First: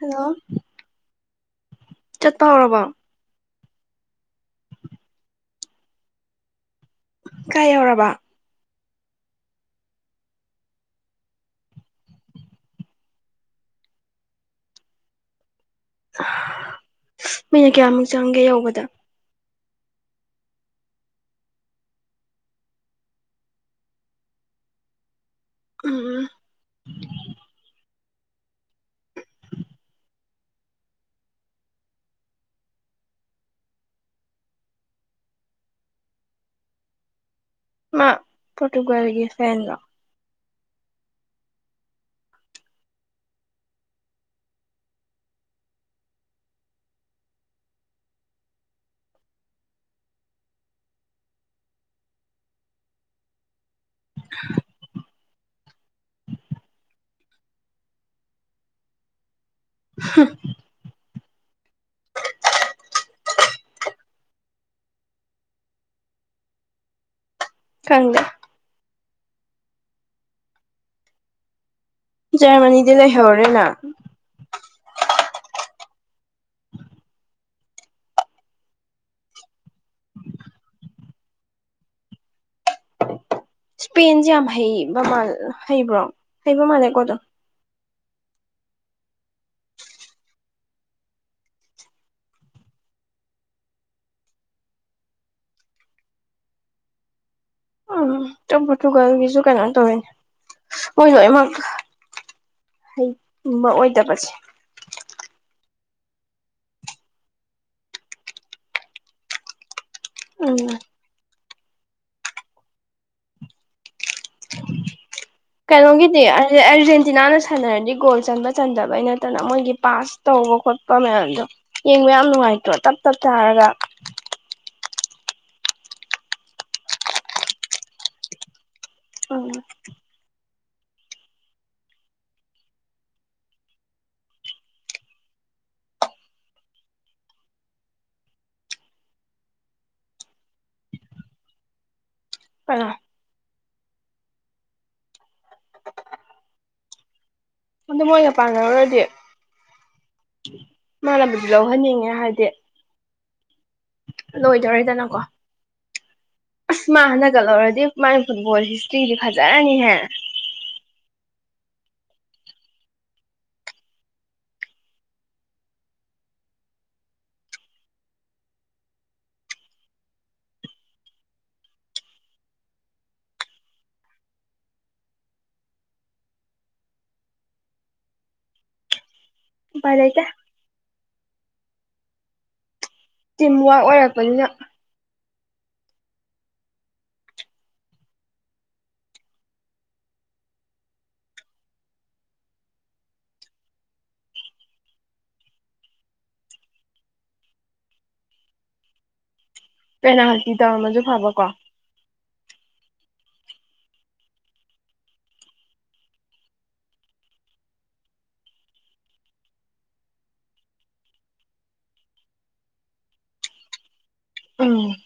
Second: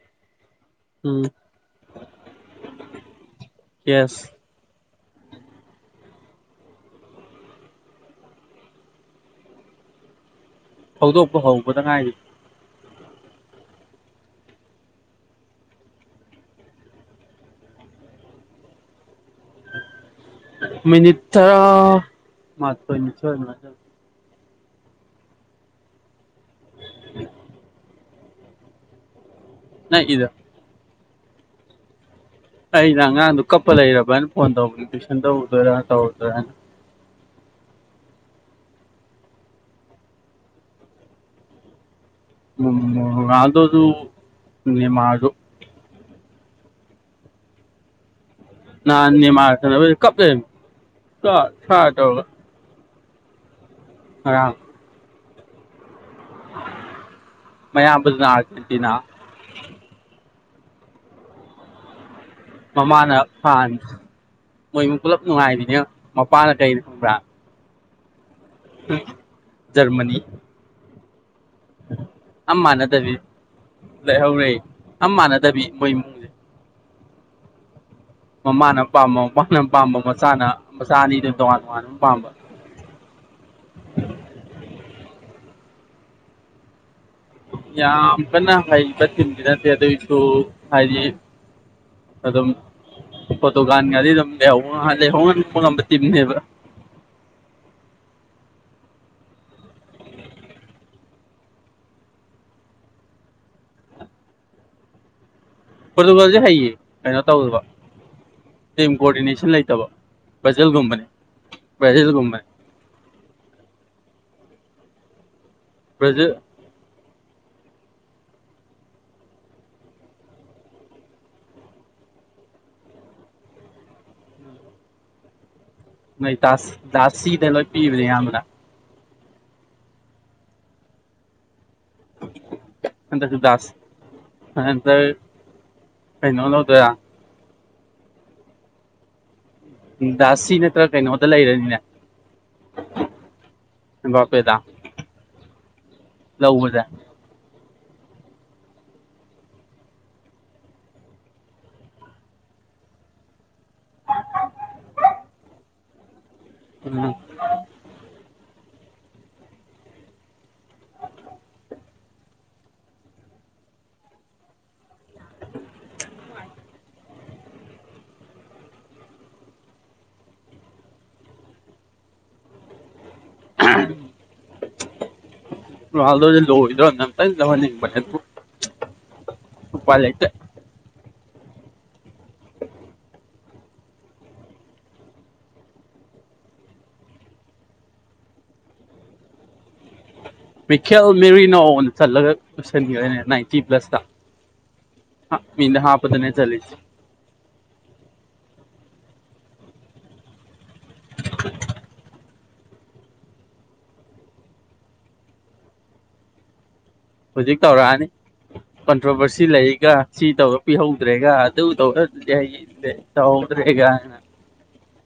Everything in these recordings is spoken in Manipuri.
ꯍꯜꯂꯣ ꯎꯝ ꯆꯠꯄ ꯍꯧꯔꯕꯣ ꯌꯦꯁ ꯀꯥꯏ ꯌꯧꯔꯕ ꯊꯧꯗꯣꯛꯄ ꯍꯧꯕꯗ ꯉꯥꯏꯔꯤ ꯃꯤꯅꯤꯠ ꯀꯌꯥꯃꯨꯛ ꯆꯪꯒꯦ ꯌꯧꯕꯗ ꯃꯤꯅꯤꯠ ꯇꯔꯥ ꯃꯥꯊꯣꯏ ꯅꯤꯊꯣꯏ ꯑꯗꯨꯃꯥꯏ ꯎꯝ ꯅꯛꯏꯗ ꯑꯩꯅ ꯑꯉꯥꯡꯗꯣ ꯀꯞꯄ ꯂꯩꯔꯕꯅ ꯐꯣꯟ ꯇꯧꯒꯤ ꯇꯨꯏꯁꯟ ꯇꯧꯗꯣꯏꯔꯥ ꯇꯧꯔꯗꯣꯏꯔꯥꯅ ꯃꯥ ꯄꯣꯇꯨꯒ꯭ꯜꯒꯤ ꯐꯦꯟ ꯂꯣ ꯎꯝ ꯔꯣꯅꯥꯜꯗꯣꯖꯨ ꯅꯦꯃꯥꯔꯖꯨ ꯅꯍꯥꯟ ꯅꯦꯃꯥꯔ ꯁꯥꯟꯅꯕꯩꯗꯣ ꯀꯞ ꯂꯩꯔꯝꯃꯤ ꯁꯥꯔ ꯁꯥꯔ ꯇꯧꯔꯒ ꯉꯔꯥꯡ ꯃꯌꯥꯝꯕꯗꯨꯅ ꯑꯥꯔꯖꯦꯟꯇꯤꯅꯥ ꯍꯨꯝ ꯃꯃꯥꯅ ꯐꯍꯟ ꯃꯣꯏꯃꯨꯡ ꯄꯨꯂꯞ ꯅꯨꯡꯉꯥꯏꯕꯤꯅꯦꯉꯣ ꯃꯄꯥꯅ ꯀꯔꯤ ꯐꯪꯕ꯭ꯔꯥ ꯈꯪꯗꯦ ꯖꯔꯃꯅꯤ ꯑꯝ ꯖꯔꯃꯅꯤꯗꯤ ꯃꯥꯟꯅꯗꯕꯤ ꯂꯩꯍꯧꯔꯦꯅ ꯂꯩꯍꯧꯔꯦ ꯑꯝ ꯃꯥꯟꯅꯗꯕꯤ ꯃꯣꯏ ꯃꯃꯥꯅ ꯑꯝ ꯄꯥꯝꯕ ꯃꯄꯥꯅ ꯑꯝ ꯄꯥꯝꯕ ꯃꯆꯥꯅ ꯃꯆꯥ ꯑꯅꯤꯗꯣ ꯇꯣꯉꯥꯟ ꯇꯣꯉꯥꯟꯕ ꯄꯥꯝꯕ ꯁꯄꯦꯟꯖꯦ ꯌꯥꯝ ꯍꯩꯕꯃꯥꯜ ꯍꯩꯕ꯭ꯔꯣ ꯍꯩꯕ ꯃꯥꯜꯂꯦꯀꯣ ꯑꯗꯨꯝ ꯌꯥꯝ ꯀꯟꯅ ꯍꯥꯏꯕ ꯇꯤꯝꯗꯤ ꯅꯠꯇꯦ ꯑꯗꯨꯏꯁꯨ ꯍꯥꯏꯗꯤ ꯑꯗꯨꯝ ꯐꯣꯇꯣꯀꯥꯟꯒꯒꯥꯗꯤ ꯑꯗꯨꯝ ꯂꯩꯍꯧꯕ ꯂꯩꯍꯧꯟꯕ ꯉꯝꯕ ꯇꯤꯝꯅꯦꯕ ꯎꯝ ꯄꯣꯔꯇꯨꯒꯜꯒꯤꯁꯨ ꯀꯩꯅꯣ ꯇꯧꯋꯤꯅꯦ ꯃꯣꯏ ꯂꯣꯏꯅꯃꯛ ꯍꯩꯒꯨꯝꯕ ꯑꯣꯏꯗꯕꯁꯦ ꯄꯣꯔꯇꯨꯒꯜꯁꯦ ꯍꯩꯌꯦ ꯀꯩꯅꯣ ꯇꯧꯗꯕ ꯇꯤꯝ ꯀꯣꯑꯣꯔꯗꯤꯅꯦꯁꯟ ꯂꯩꯇꯕ ꯎꯝ ꯕꯔꯖꯤꯜꯒꯨꯝꯕꯅꯤ ꯕꯔꯖꯤꯜꯒꯨꯝꯕꯅꯤ ꯀꯩꯅꯣꯒꯤꯗꯤ ꯕ꯭ꯔꯥꯖꯤꯜ ꯑꯥꯔꯖꯦꯟꯇꯤꯅꯥꯅ ꯁꯥꯟꯅꯔꯗꯤ ꯒꯣꯜ ꯆꯟꯕ ꯆꯟꯗꯕꯩ ꯅꯠꯇꯅ ꯃꯣꯏꯒꯤ ꯄꯥꯁ ꯇꯧꯕ ꯈꯣꯠꯄ ꯃꯌꯥꯝꯗꯣ ꯌꯦꯡꯕ ꯌꯥꯝ ꯅꯨꯡꯉꯥꯏꯇ꯭ꯔꯣ ꯇꯞ ꯇꯞ ꯇꯥꯔꯒ ꯅꯣꯏ ꯗꯥꯁ ꯗꯥꯁꯤꯗ ꯂꯣꯏ ꯄꯤꯕꯅꯦ ꯑꯌꯥꯝꯕꯅ ꯎꯝ ꯍꯟꯇꯛꯁꯨꯗꯥꯥꯁ [unintelligible] ꯀꯩꯅꯣ ꯂꯧꯗ ꯗꯥꯁꯤ ꯅꯠꯇ꯭ꯔ ꯀꯩꯅꯣꯗ ꯂꯩꯔꯅꯤꯅꯦ ꯀꯅꯥ ꯑꯝꯕꯄꯦꯗ ꯂꯧꯕꯖꯦ ꯑꯗꯨ ꯃꯣꯏꯒ ꯄꯥꯟꯅꯔꯨꯔꯗꯤ ꯃꯥꯅꯕꯨꯗꯤ ꯂꯧꯍꯟꯅꯤꯡꯉꯦ ꯍꯥꯏꯗꯤ ꯂꯣꯏꯗꯔꯦꯗꯅꯀꯣ ꯑꯁ ꯃꯥ ꯎꯝ ꯍꯟꯗꯀꯥ ꯂꯧꯔꯗꯤ ꯃꯥꯒꯤ ꯐꯨꯠꯕꯣꯜ ꯍꯤꯁꯇ꯭ꯔꯤꯗꯤ ꯐꯖꯔꯅꯤꯍꯦ [unintelligible] ꯔꯣꯅꯥꯜꯗꯣꯖꯦ ꯂꯗꯣꯔꯥꯃꯦ ꯑꯝꯇꯥꯗꯤ ꯂꯧꯍꯟꯅꯤꯡꯕꯅꯦ ꯎꯄꯥꯏ ꯂꯩꯇꯦ ꯇꯤꯝ ꯋꯥꯔꯛ ꯑꯣꯏꯔꯛꯄꯅꯤꯅ ꯃꯤꯈꯦꯜ ꯃꯦꯔꯤꯅꯣ ꯑꯣꯏꯅ ꯆꯠꯂꯒ ꯂꯣꯏꯁꯟꯒꯔꯦꯅꯦ ꯅꯥꯏꯟꯇꯤ ꯄ꯭ꯂꯁꯇꯥ ꯃꯤ ꯍꯥꯄꯗꯅꯦ ꯆꯂꯤꯁꯦ ꯄꯦꯅꯥꯜꯇꯤ ꯇꯧꯔꯝꯃꯖꯨ ꯐꯕ ꯀꯣ ꯍꯧꯖꯤꯛ ꯇꯧꯔꯛꯑꯅꯤ ꯀꯟꯇ꯭ꯔꯣꯚꯔꯁꯤ ꯂꯩꯒ ꯁꯤ ꯇꯧꯔ ꯄꯤꯍꯧꯗ꯭ꯔꯦꯒ ꯑꯗꯨ ꯇꯧꯔꯗꯤ ꯍꯥꯏ ꯗꯦ ꯇꯧꯍꯧꯗ꯭ꯔꯦꯒ ꯑꯝ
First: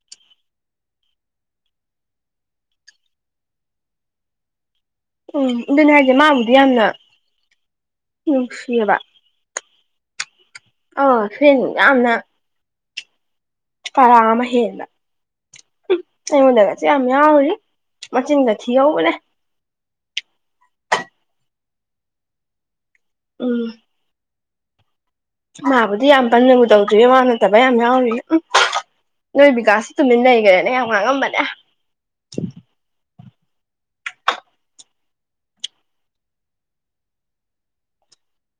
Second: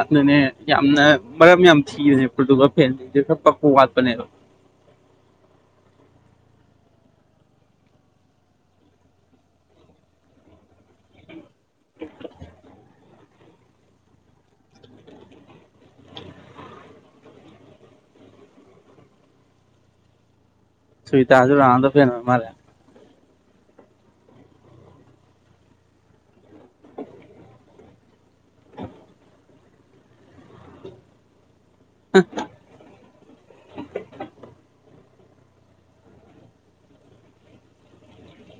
ꯑꯗꯨꯅꯦ ꯌꯥꯝꯅ ꯃꯔꯝ ꯌꯥꯝ ꯊꯤꯔꯕꯖꯦ ꯄꯣꯔꯇꯨꯒꯥꯜ ꯐꯦꯟꯖꯤꯡꯖꯦ ꯈꯔ ꯄꯛꯄ ꯋꯥꯠꯄꯅꯦꯕꯣ ꯎꯝ ꯑꯗꯨꯅꯦ ꯍꯥꯏꯁꯦ ꯃꯥꯕꯨꯗꯤ ꯌꯥꯝꯅ ꯅꯨꯡꯁꯤꯌꯦꯕ ꯑꯥ ꯐꯦꯟ ꯌꯥꯝꯅ ꯀꯔꯥ ꯑꯃ ꯍꯦꯟꯕ ꯎꯝ ꯑꯩꯉꯣꯟꯗꯒꯁꯦ ꯌꯥꯝ ꯌꯥꯎꯔꯤ ꯃꯆꯤꯟꯒꯥ ꯊꯤꯍꯧꯕꯅꯦ ꯁꯨꯏꯇꯥꯖꯨ ꯔꯣꯅꯥꯟꯅꯣ ꯐꯦꯟ ꯑꯣꯏꯔꯃꯥꯜꯂꯦ ꯎꯝ ꯃꯥꯕꯨꯗꯤ ꯌꯥꯝ ꯀꯟꯅ ꯇꯧꯗ꯭ꯔꯤꯌꯦ ꯃꯥ ꯅꯠꯇꯕ ꯌꯥꯝ ꯌꯥꯎꯔꯤꯌꯦ ꯎꯝ ꯅꯣꯏ ꯕꯤꯀꯥꯁ ꯇꯨꯃꯤꯟ ꯂꯩꯒ꯭ꯔꯦꯅꯦ ꯌꯥꯝ ꯉꯥꯡꯉꯝꯕꯅꯦ [unintelligible]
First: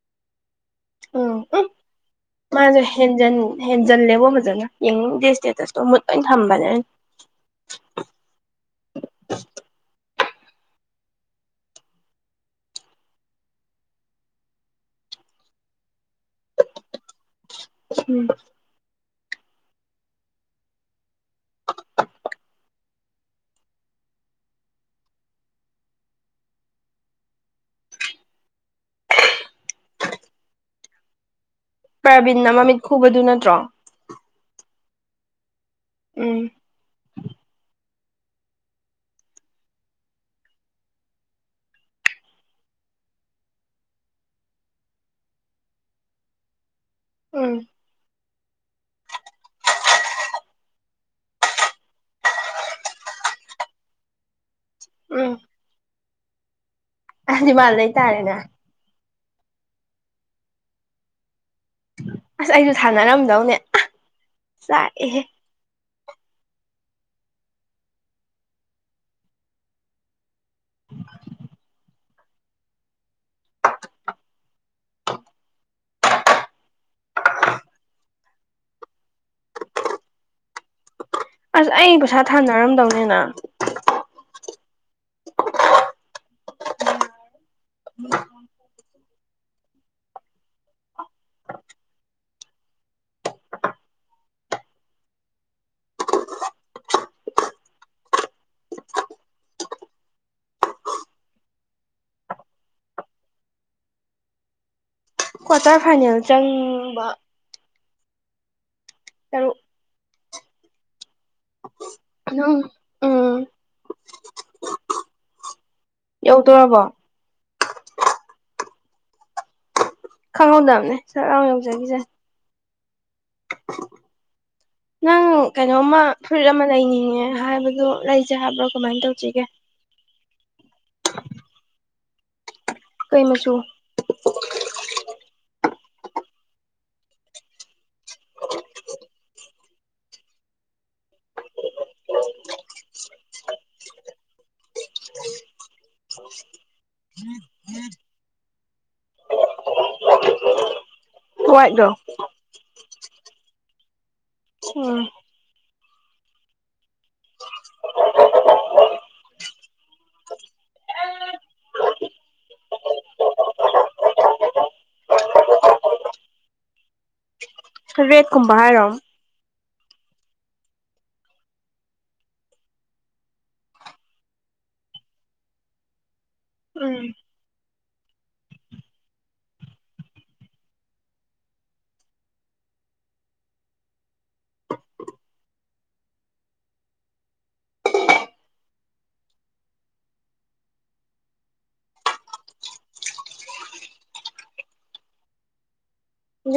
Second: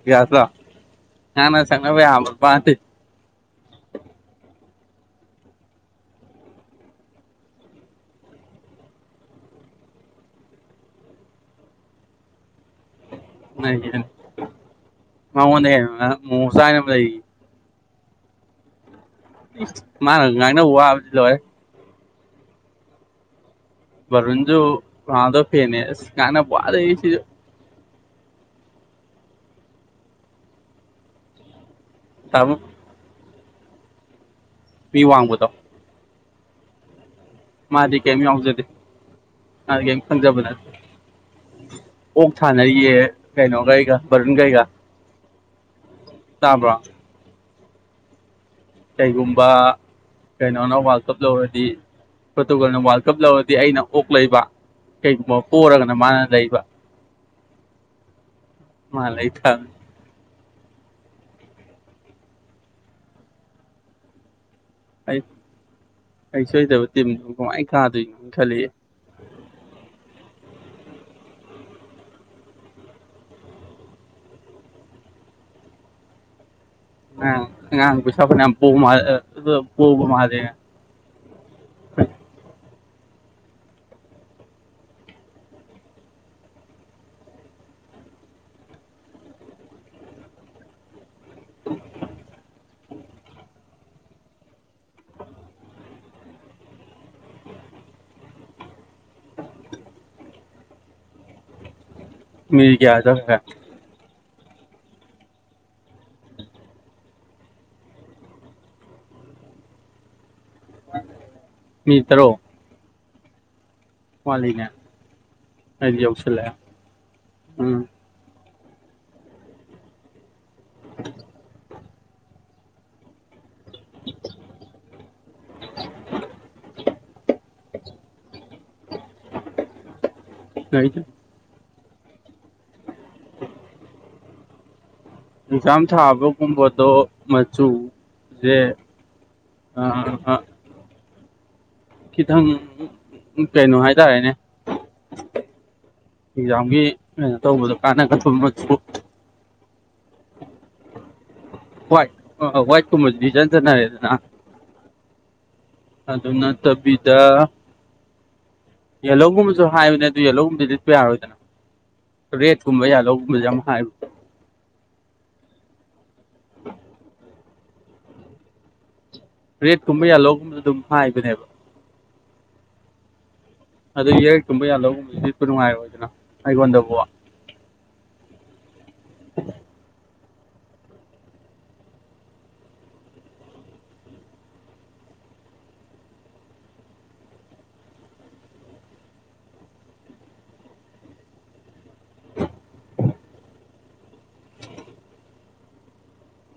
ꯕꯤꯌꯥꯁꯂꯣ ꯎꯝ ꯎꯝ ꯉꯥꯡꯅ ꯁꯛꯅꯕ ꯌꯥꯕ ꯅꯨꯄꯥ ꯅꯠꯇꯦ ꯃꯥꯁꯨ ꯍꯦꯟꯖꯟ ꯍꯦꯟꯖꯜꯂꯦꯕꯣ ꯐꯖꯅ ꯌꯦꯡꯅꯤꯡꯗꯦ ꯏꯁꯇꯦꯇꯁꯇꯣ ꯃꯨꯠ ꯂꯣꯏꯅ ꯊꯝꯕꯅꯦ ꯑꯩꯅ [inaudible] [unintelligible] ꯃꯉꯣꯟꯗꯩ ꯍꯦꯟꯕ ꯃꯣꯃꯣꯆꯥꯅ ꯑꯃ ꯂꯩꯔꯤꯌꯦ ꯎꯝ ꯃꯥꯅ ꯉꯥꯡꯅꯕ ꯋꯥꯕꯁꯤ ꯂꯣꯏꯔꯦ꯫ ꯃꯔꯨꯟꯖꯣ ꯔꯣꯋꯥꯗꯣ ꯐꯦꯅꯦꯅꯦ ꯉꯥꯡꯅꯕ ꯋꯔꯤꯁꯤꯖꯨ ꯄ꯭ꯔꯥꯕꯤꯟꯅ ꯇꯥꯃꯣ ꯃꯃꯤꯠ ꯈꯨꯕꯗꯨ ꯅꯠꯇ꯭ꯔꯣ꯫ ꯃꯤ ꯋꯥꯡꯕꯗꯣ ꯎꯝ꯫ ꯃꯥꯗꯤ ꯀꯔꯤꯝ ꯌꯥꯎꯖꯗꯦ ꯃꯥꯗꯤ ꯀꯔꯤꯝ ꯈꯟꯖꯕ ꯅ ꯑꯣꯛ ꯊꯥꯅꯩꯌꯦ ꯀꯩꯅꯣ ꯀꯩꯒ ꯕꯔꯨꯟ ꯀꯩꯒ꯫ ꯇꯥꯕ꯭ꯔꯣ꯫ ꯎꯝ꯫ ꯀꯩꯒꯨꯝꯕ ꯀꯩꯅꯣꯅ ꯋꯥꯔꯜ ꯀꯞ ꯂꯧꯔꯗꯤ ꯄ꯭ꯔꯣꯔꯇꯨꯒꯜꯅ ꯋꯥꯔꯜ ꯀꯞ ꯂꯧꯔꯗꯤ ꯑꯩꯅ ꯑꯣꯛ ꯂꯩꯕ꯫ ꯀꯩꯒꯨꯝꯕ ꯄꯔꯒꯅ ꯃꯥꯅ ꯂꯩꯕ꯫ ꯑꯗꯤ ꯃꯥꯅ ꯂꯩ ꯇꯥꯔꯦꯅ ꯃꯥꯅ ꯂꯩꯏ ꯊꯕꯅꯤ ꯑꯁ ꯑꯩꯁꯨ ꯊꯥꯅꯔꯝꯗꯧꯅꯦ ꯆꯥꯛꯑꯍꯦ꯫ ꯍꯩꯁꯨ ꯍꯩꯇꯕ ꯇꯤꯝꯗꯨ ꯀꯃꯥꯏꯅ ꯊꯥꯗꯣꯏꯅꯣꯅ ꯈꯜꯜꯂꯤꯏ [inaudible] ꯑ ꯉ ꯄꯁꯄ ꯄ ꯄꯒ ꯃꯥꯜꯂꯤ ꯑꯁ ꯑꯩ ꯄꯩꯁꯥ ꯊꯥꯅꯔꯝꯗꯧꯅꯤꯅ꯫ ꯎꯝ꯫ ꯃꯤ ꯀꯌꯥ ꯆꯥꯠ ꯀ꯭ꯋꯥꯔꯇꯔ ꯐꯥꯏꯅꯦꯜ ꯆꯪꯡꯕ꯫ ꯇꯔꯨꯛ ꯃꯤ ꯇꯔꯨꯛ ꯅꯪ ꯎꯝ ꯋꯥꯂꯤꯅꯦ ꯑꯩꯗꯤꯌꯧꯎꯁꯜꯂꯦ ꯌꯧꯗꯣꯔꯕꯣ ꯎꯝ ꯈꯪꯍꯧꯗꯅꯕꯅꯦ ꯁꯔ ꯑꯥꯎ ꯌꯧꯖꯈꯤꯁꯅꯤ ꯅꯪ ꯀꯩꯅꯣꯝꯃ ꯐꯨꯔꯤꯠ ꯑꯃ ꯂꯩꯅꯤꯡꯉꯦ꯫ ꯍꯥꯏꯕꯗꯣ ꯂꯩꯖꯦ ꯍꯥꯏꯕ꯭ꯔꯣ ꯀꯃꯥꯏꯅ ꯇꯧꯁꯤꯒꯦ꯫ ꯀꯥꯗꯥꯏꯗ ꯀꯩ ꯃꯆꯨ ꯑꯦꯛꯖꯥꯝ ꯊꯥꯕꯒꯨꯝꯕꯗꯣ ꯃꯆꯨꯁꯦ꯫ ꯑꯥ ꯈꯤꯇꯪ ꯀꯩꯅꯣ ꯍꯥꯏꯇꯥꯔꯦꯅꯦ꯫ ꯑꯦꯛꯖꯥꯝꯒꯤ ꯀꯩꯅꯣ ꯇꯧꯕꯗꯣ ꯀꯥꯟꯅꯒꯗꯕꯃꯛꯁꯨ ꯍꯨꯋꯥꯏꯠ ꯑ ꯋꯥꯏꯠ ꯀꯨꯝꯕꯗꯤ ꯏꯆꯟ ꯆꯥꯟꯅꯥꯔꯦꯗꯅ꯫ ꯎꯝ꯫ ꯑꯗꯨ ꯅꯠꯇꯕꯤꯗ꯫ ꯌꯦꯜꯂꯣꯒꯨꯝꯕꯁꯨ ꯍꯥꯏꯕꯅꯦ ꯑꯗꯨ ꯌꯦꯜꯂꯧꯒꯨꯝꯕꯗꯤꯁꯨ ꯌꯥꯔꯣꯏꯗꯅ꯫ ꯔꯦꯠ ꯀꯨꯝꯕ ꯌꯥ ꯂꯧꯒꯨꯝꯕꯁ ꯌꯥꯝ ꯍꯥꯏꯕ [unintelligible] ꯔꯦꯠꯀꯨꯝꯕ ꯍꯥꯏꯔꯣ꯫ ꯔꯦꯠꯀꯨꯝꯕ ꯌꯥꯜꯍꯣꯒꯨꯝꯗ ꯑꯗꯨꯝ ꯍꯥꯏꯕꯅꯦꯕ꯫ ꯑꯗꯨ ꯌꯥꯔꯛ ꯀꯨꯝꯕ ꯌꯥ ꯂꯧꯒꯨꯝꯕꯗꯨꯗꯤ ꯅꯨꯡꯉꯥꯏꯔ ꯑꯣꯏꯗꯅ ꯑꯩꯉꯣꯟꯗꯕꯨ꯫ ꯎꯝ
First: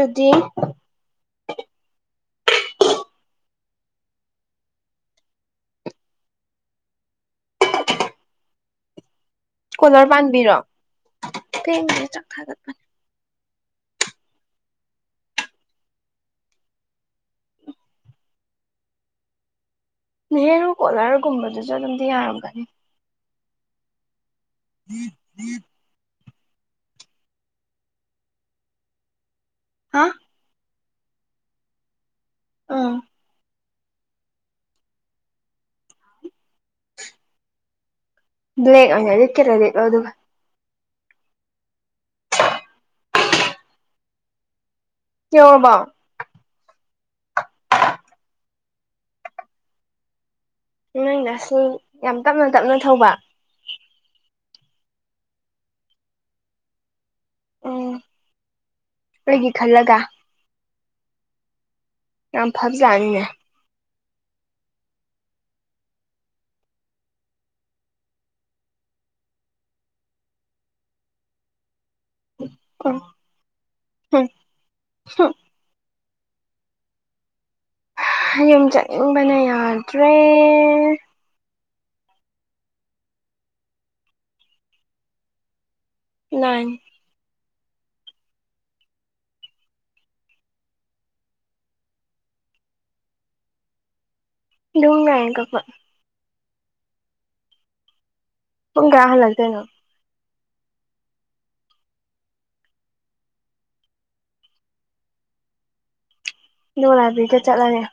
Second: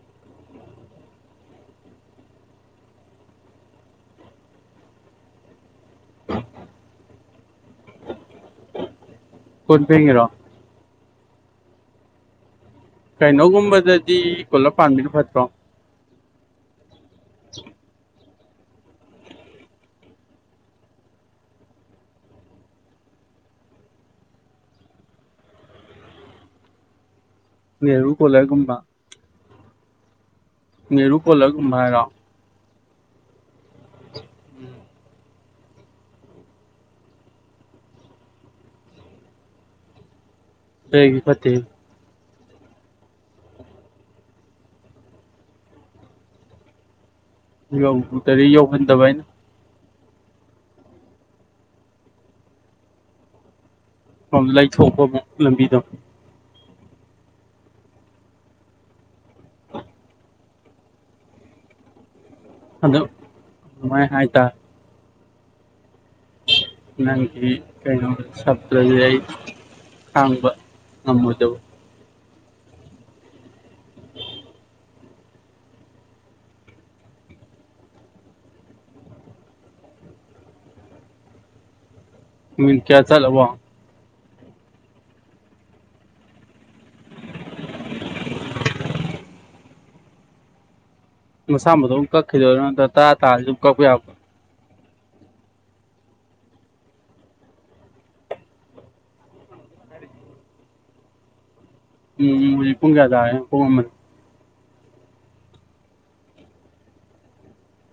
ꯑꯗꯨꯗꯤ꯫ ꯀꯣꯟ ꯀꯣꯂꯔ ꯐꯦꯡꯉꯤꯔꯣ ꯄꯥꯟꯕꯤꯔꯣ ꯊꯦꯡꯒꯔꯦ ꯆꯥꯛ ꯊꯒꯠꯄꯅꯦ꯫ ꯀꯩꯅꯣꯒꯨꯝꯕꯗꯗꯤ ꯄꯨꯜꯂꯞ ꯄꯥꯟꯕꯤꯅ ꯐꯠꯇ꯭ꯔꯣ꯫ ꯅꯦꯍꯔꯨ ꯈꯣꯂꯔꯒꯨꯝꯝꯕꯕꯗꯨ ꯆꯖ ꯑꯗꯨꯝꯗꯤ ꯌꯥꯌꯥꯔꯒꯥꯒꯅꯤ [unintelligible] ꯇꯦꯔꯨ ꯀꯜꯂꯦ ꯒꯨꯝꯕ ꯍꯥ ꯅꯦꯍꯔꯨ ꯀꯂꯔꯒ ꯍꯥꯏꯔꯣ ꯑꯥ ꯎꯝ ꯕ꯭ꯂꯦꯛ ꯑꯣꯏꯅ ꯂꯤꯠꯀꯦ ꯂꯤꯠꯂꯣ ꯑꯗꯨꯒ ꯀꯩꯒꯤ ꯐꯠꯇꯦꯍꯦ ꯌꯧꯔꯕꯣ ꯌꯧꯗꯔꯤ ꯌꯧꯍꯟꯗꯕ ꯑꯩꯅ ꯅꯪꯅ ꯑꯁꯤ ꯌꯥꯝ ꯇꯞꯅ ꯇꯞꯅ ꯊꯧꯕ ꯂꯩꯊꯣꯛꯄ ꯂꯝꯕꯤꯗꯣ ꯑꯣ ꯑꯩꯒꯤ ꯈꯜꯂꯒ ꯌꯥꯝ ꯐꯕꯖꯥꯠꯅꯤꯅꯦ ꯑꯗꯨꯃꯥꯏ ꯍꯥꯏꯇꯥꯔꯦ ꯅꯪꯒꯤ ꯀꯩꯅꯣ ꯁꯞꯇ꯭ꯔꯖꯦ ꯑꯩ ꯈꯥꯡꯕ ꯉꯝꯃꯣꯏꯗꯧ ꯑꯣ ꯍꯝ ꯍꯨꯝ ꯌꯨꯝ ꯆꯠꯅꯤꯡꯕꯅ ꯌꯥꯗ꯭ꯔꯦ ꯃꯤꯅꯠ ꯀꯌꯥ ꯆꯠꯂꯥꯕꯣ ꯅꯥꯏꯟ [unintelligible] ꯃꯁꯥ ꯃꯗꯣꯝ ꯀꯛꯈꯤꯗꯣꯏꯔ ꯅꯠꯇ ꯇꯔꯥ ꯇꯥꯔꯗꯤ ꯑꯗꯨꯝ ꯀꯛꯄ ꯌꯥꯕ꯭ꯔꯣ ꯑꯗꯨꯝ ꯌꯥꯏ ꯀꯛꯄ ꯄꯨꯡ ꯀꯌꯥ ꯍꯜꯂꯛꯇꯣꯏꯅꯣ ꯌꯦꯡ ꯌꯦꯡꯉꯣ ꯄꯨꯡ ꯀꯌꯥ ꯇꯥꯔꯦ ꯌꯦꯡꯉꯣ ꯄꯨꯡ ꯑꯃ ꯗꯨꯒ ꯂꯥꯏꯕ꯭ꯔꯤꯗ ꯆꯠꯂꯅꯤ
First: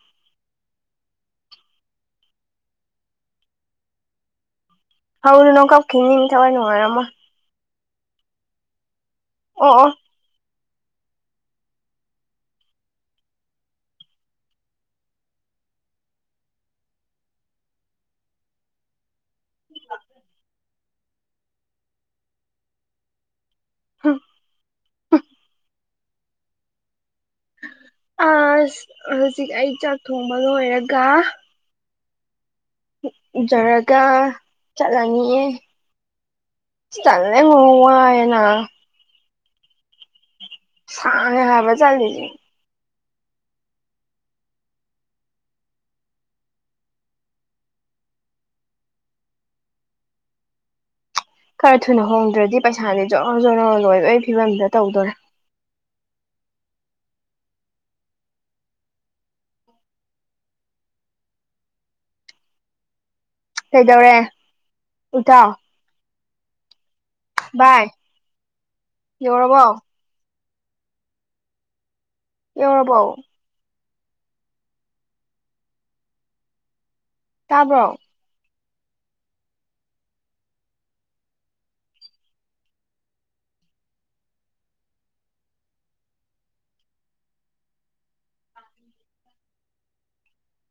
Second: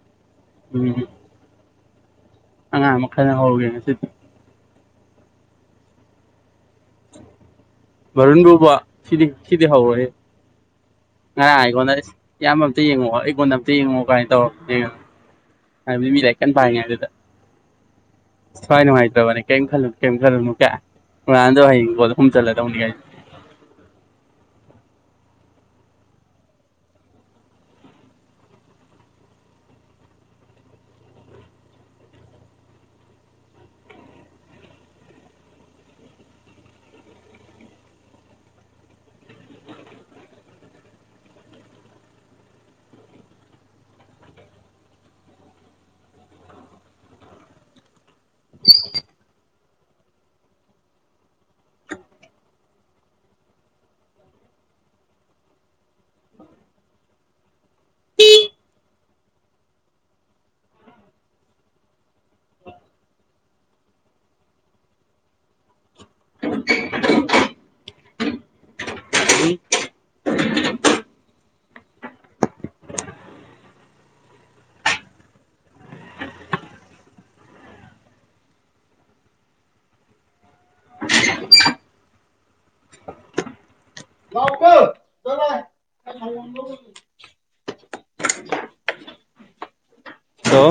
[unintelligible] ꯑꯉꯥꯡ ꯑꯃ ꯈꯠꯅ ꯍꯧꯒꯦ ꯉꯁꯤꯗꯤ ꯍꯧꯔꯨꯅꯨ ꯀꯞꯈꯤꯅꯤ ꯊꯋꯥꯏ ꯅꯨꯡꯉꯥꯏꯔꯝꯃꯣꯏ ꯕꯥꯔꯨꯟꯕꯨꯕ ꯁꯤꯗꯤ ꯁꯤꯗꯤ ꯑꯣ ꯑꯣ ꯍꯧꯔꯣꯏꯍꯦ ꯉꯔꯥꯡ ꯑꯩꯉꯣꯟꯗ ꯏꯁ ꯏꯌꯥꯝꯕ ꯑꯝꯇ ꯌꯦꯡꯉꯛꯑꯣ ꯑꯩ ꯀꯣꯟꯗ ꯑꯝꯇ ꯌꯦꯡꯉꯛꯑꯣ ꯀꯥꯏꯅ ꯇꯧꯔꯛꯄꯅꯤꯉꯣ ꯍꯥꯏꯕꯗꯤ ꯃꯤ ꯂꯥꯏꯂꯤꯛ ꯀꯟ ꯄꯥꯉꯩꯗꯨꯗ ꯊꯋꯥꯏ ꯅꯨꯡꯉꯥꯏꯇꯕꯅꯦ ꯀꯩꯝ ꯈꯜꯂꯨꯅꯨ ꯀꯩꯝ ꯈꯜꯂꯨꯅꯨ ꯀꯥꯏ ꯔꯣꯅꯥꯟꯗꯣ ꯍꯌꯦꯡ ꯒꯣꯜ ꯑꯍꯨꯝ ꯆꯜꯂꯗꯧꯅꯤ ꯀꯥꯏ [unintelligible] ꯑꯁ ꯍꯨꯖꯤꯛ ꯑꯩ ꯆꯥꯛ ꯊꯣꯡꯕ ꯂꯣꯏꯔꯒ ꯂꯨꯖꯔꯒ ꯆꯠꯂꯅꯤ ꯇꯜꯂꯦꯉꯣ ꯋꯥꯏꯌꯦ ꯅꯥ ꯁꯥꯡꯉꯦ ꯍꯥꯏꯕ ꯆꯠꯂꯤꯖꯤ [unintelligible] ꯈꯔ ꯊꯨꯅ ꯍꯣꯡꯗ꯭ꯔꯗꯤ ꯄꯩꯁꯥꯅꯦ ꯖꯣꯔꯣ ꯖꯣꯔꯣ ꯂꯣꯏꯕꯩ ꯐꯤꯕꯝꯗ ꯇꯧꯗꯣꯔꯦ ꯀꯩꯗꯧꯔꯦ ꯏꯇꯥꯎ ꯚꯥꯏ ꯌꯧꯔꯕꯣ ꯌꯧꯔꯕꯣ ꯇꯥꯕ꯭ꯔꯣ ꯍꯜꯂꯣ